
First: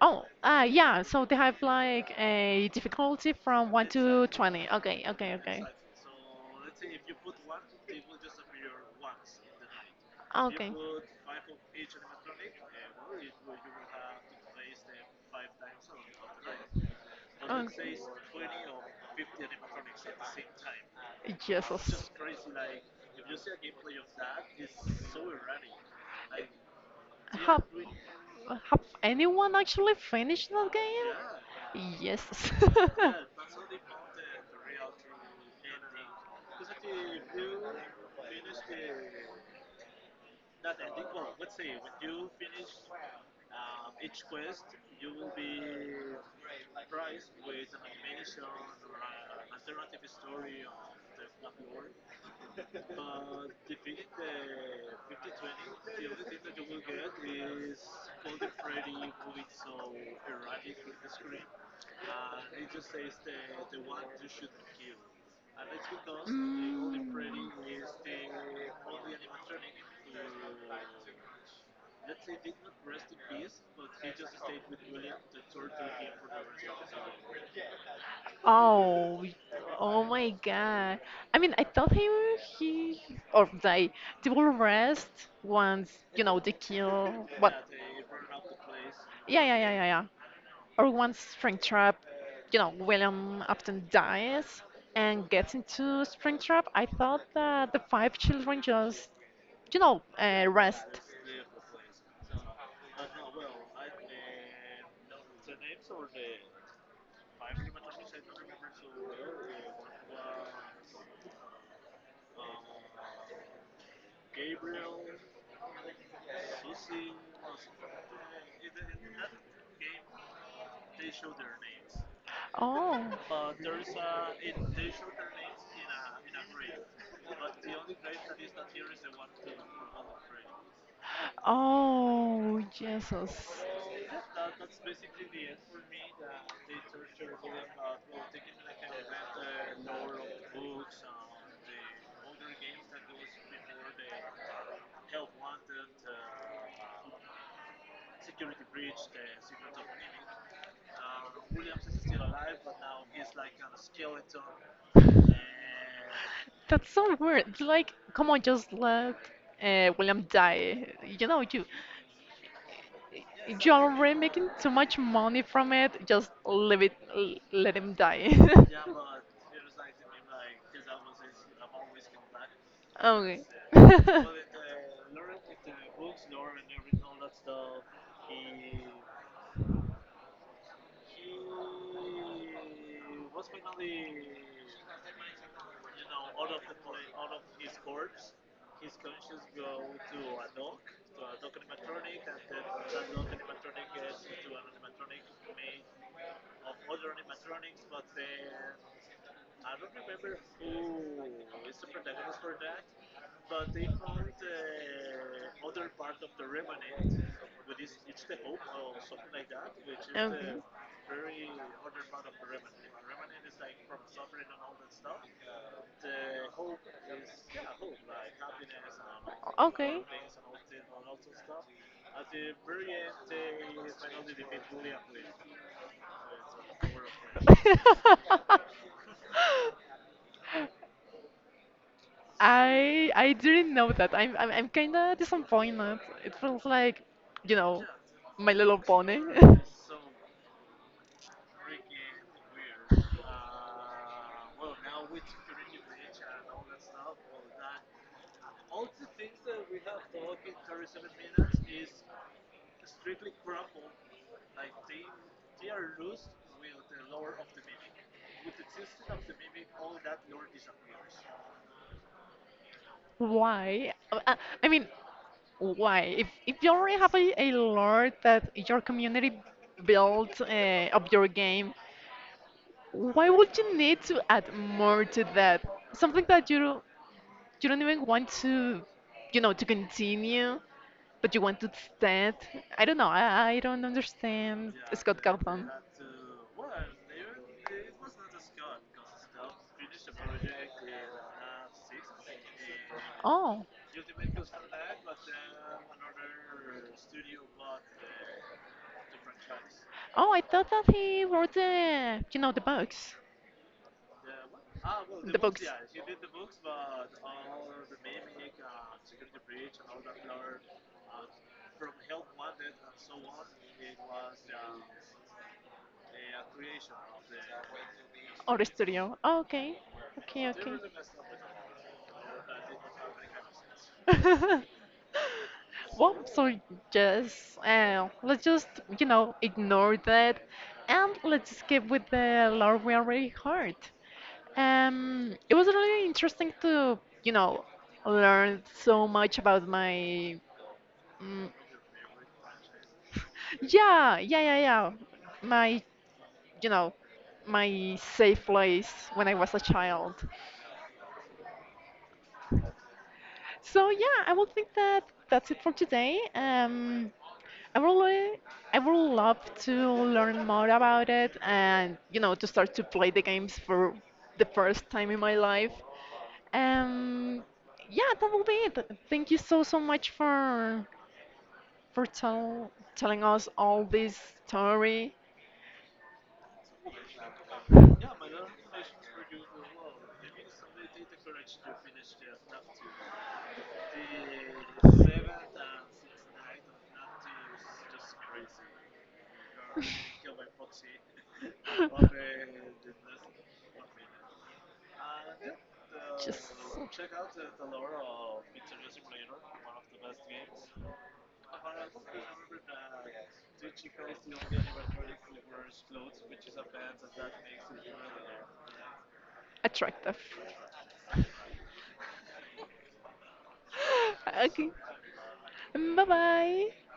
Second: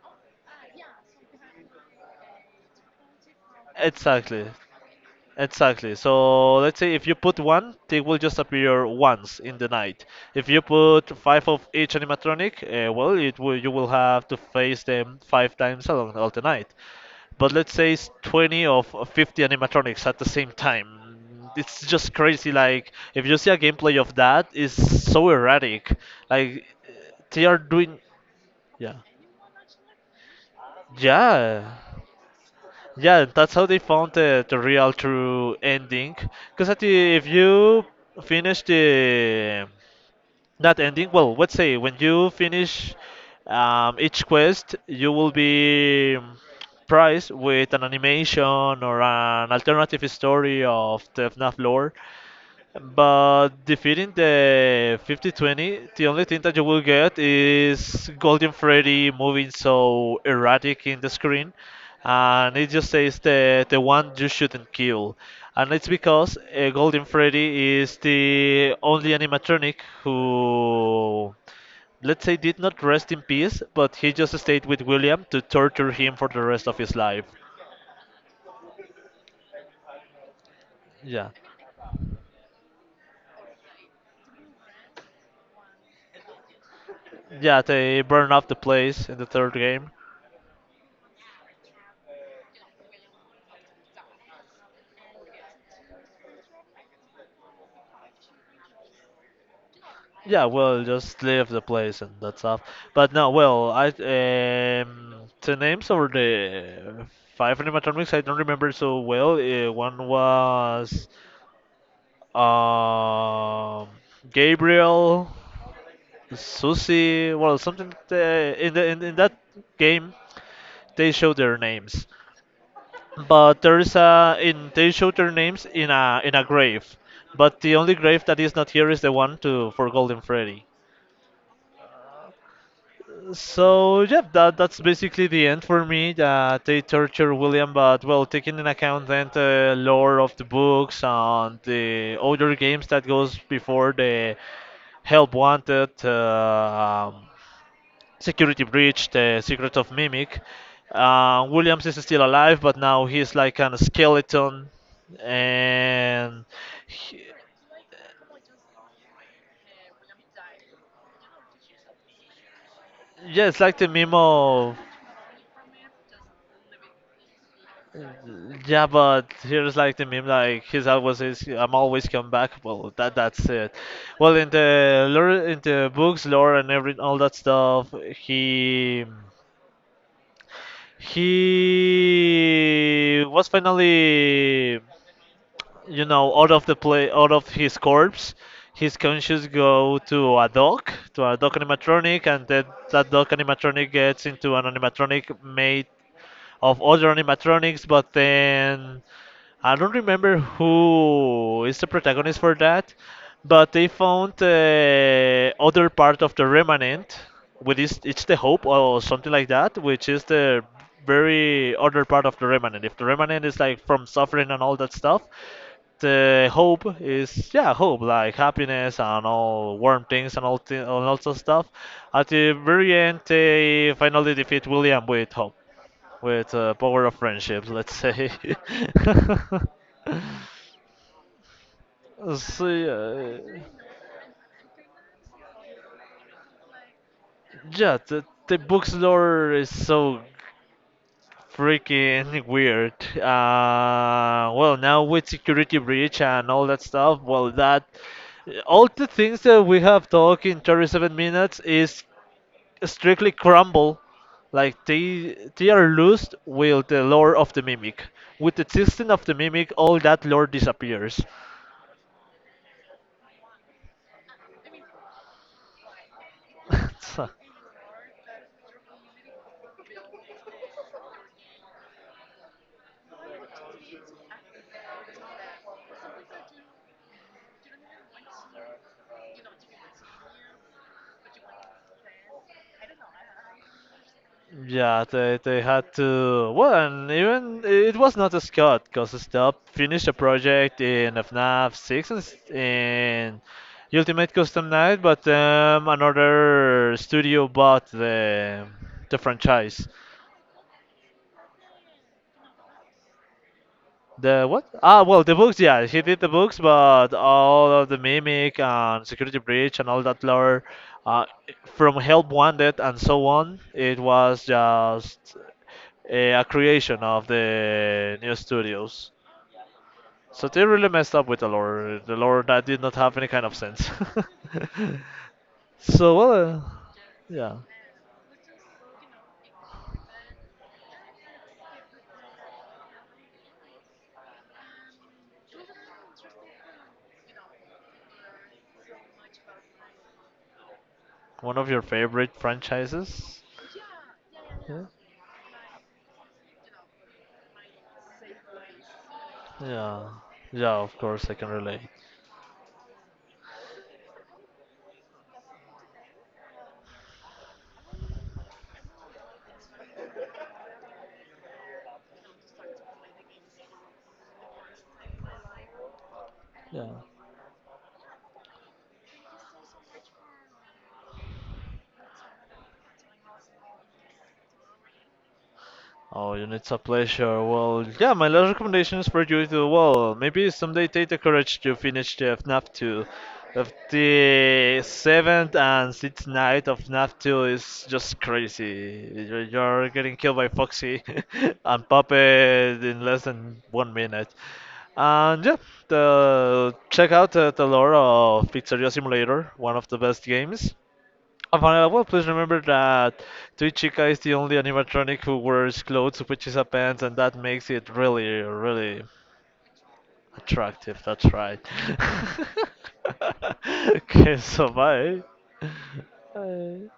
Oh, yeah. So they have like a difficulty from 1 to Exactly. 20. Okay, okay, okay. Exactly. So let's say if you put one, they will just appear once in the night. If you Okay. put five of each animatronic, well, it will you will have to face them five times along all the night. But Oh. let's say it's 20 of 50 animatronics at the same time. It's Jesus. just crazy. Like if you see a gameplay of that, it's so erratic. Like they are Have, doing, have yeah, anyone actually finished that yeah. game? Yes. Yeah, that's how they found the real true ending. Because if you finish the that ending, well, let's say when you finish each quest, you will be prized with an animation or an alternative story of the FNAF lore. But defeating the 50-20, the only thing that you will get is Golden Freddy moving so erratic in the screen, and it just says the one you shouldn't kill, and it's because mm. Golden Freddy is the only animatronic who, let's say, did not rest in peace, but he just stayed with William to torture him for the rest of his life. Oh, oh my God. Yeah, I mean, I thought he or they will rest once you know they kill. What? yeah, they burn up the place in the Yeah, third yeah, yeah, yeah, game. yeah. Or one Springtrap, you know, William Upton dies and gets into Springtrap. I thought that the five children just, you know, Yeah, well, rest. just leave the place and that's up. But no, well, I the names over the five animatronics I don't remember so well. One was um Gabriel, Susie. Well, something in the in that game they show their names, Oh, but there's a in they show their names in a grave. But the only grave that is not here is the one to for Golden Freddy. oh, Jesus. So yeah, that that's basically the end for me. That they torture William, but well, taking in account then the lore of the books and the older games that goes before the Help Wanted, Security Breach, the Secret of Mimic. Williams is still alive, but now he's like a skeleton, and That's so he- weird. Like, come on, just let William die. You know, you yeah, it's you're like the meme already making too of much money from it. Just leave it, let him die. yeah, but here's like the meme, like he's always is I'm always come back. Well, that Okay. that's it. Well, in the lore, in the books, lore, and every all that stuff, he was finally, out of the play, out of his corpse. His conscious go to a dog animatronic, and then that dog animatronic gets into an animatronic made of other animatronics, but then I don't remember who is the protagonist for that, but they found other part of the remnant, which is it's the hope or something like that, which is the very other part of the remnant. If the remnant is like from suffering and all that stuff, the hope is yeah hope like happiness and all Okay. warm things and all and lots of stuff. At the very end, they finally defeat William with hope with power of friendship, Okay. let's say. So I yeah, didn't know that. I'm kind of disappointed. It feels like, you know, yeah, My the Little book's Pony. lore is so freaking weird. Well, now with security breach and all that stuff, well, that all the things that we have talked in 37 minutes is strictly crumble. Like they are lost with the lore of the mimic. With the existence of the mimic, all that lore disappears. Why? I mean, why? If you already have So- a lore that your community built up your game, why would you need to add more to that? Something that you don't even want to, you know, to continue, but you want to stand. I don't know. I don't understand Yeah, Scott they Calhoun. had to. Well, and even it was not a Scott because Stop finished a project in FNAF 6 and in Oh, Ultimate Custom Night, but another studio bought the franchise. oh, I thought that he wrote the, you know, the books. The what? Ah, well, the The books, yeah, he did the books, but all of the Mimic and Security Breach and all that lore, uh, from Help Wanted and so on, it books. was just a creation of the new Or a studios. studio. Oh, okay. So Okay, they okay. really messed up with the lore. The lore that did not have any kind of sense. So, Well, well, so yeah, just let's just you know ignore that, and let's skip with the lore we already heard. It was really interesting to you know learn so much about my mm, one of your favorite franchises? yeah yeah yeah Yeah, yeah my you know my safe place when I was a yeah, child. yeah. Of course, I can relate. So yeah, I will think that that's it for today. I really, I would love to learn more about it and you know to start to play the games for the first time in my life. Yeah. Um, yeah, that will be it. Thank you so so much for telling us all this story. Oh, and it's a pleasure. Well, yeah, my last recommendation is for you to, well, maybe someday take the courage to finish the FNAF 2. Of the seventh and sixth night of FNAF 2 is just crazy. You're getting killed by Foxy and Puppet in less than 1 minute. And yeah, Just. the, check out the lore of Pizzeria Simulator, one of the best games. And Vanilla, well, please remember that Tui Chica is the only animatronic who wears clothes, which is a pants, and that makes it really, really Attractive. attractive. That's right. Okay, so Okay. bye. Bye bye. Bye.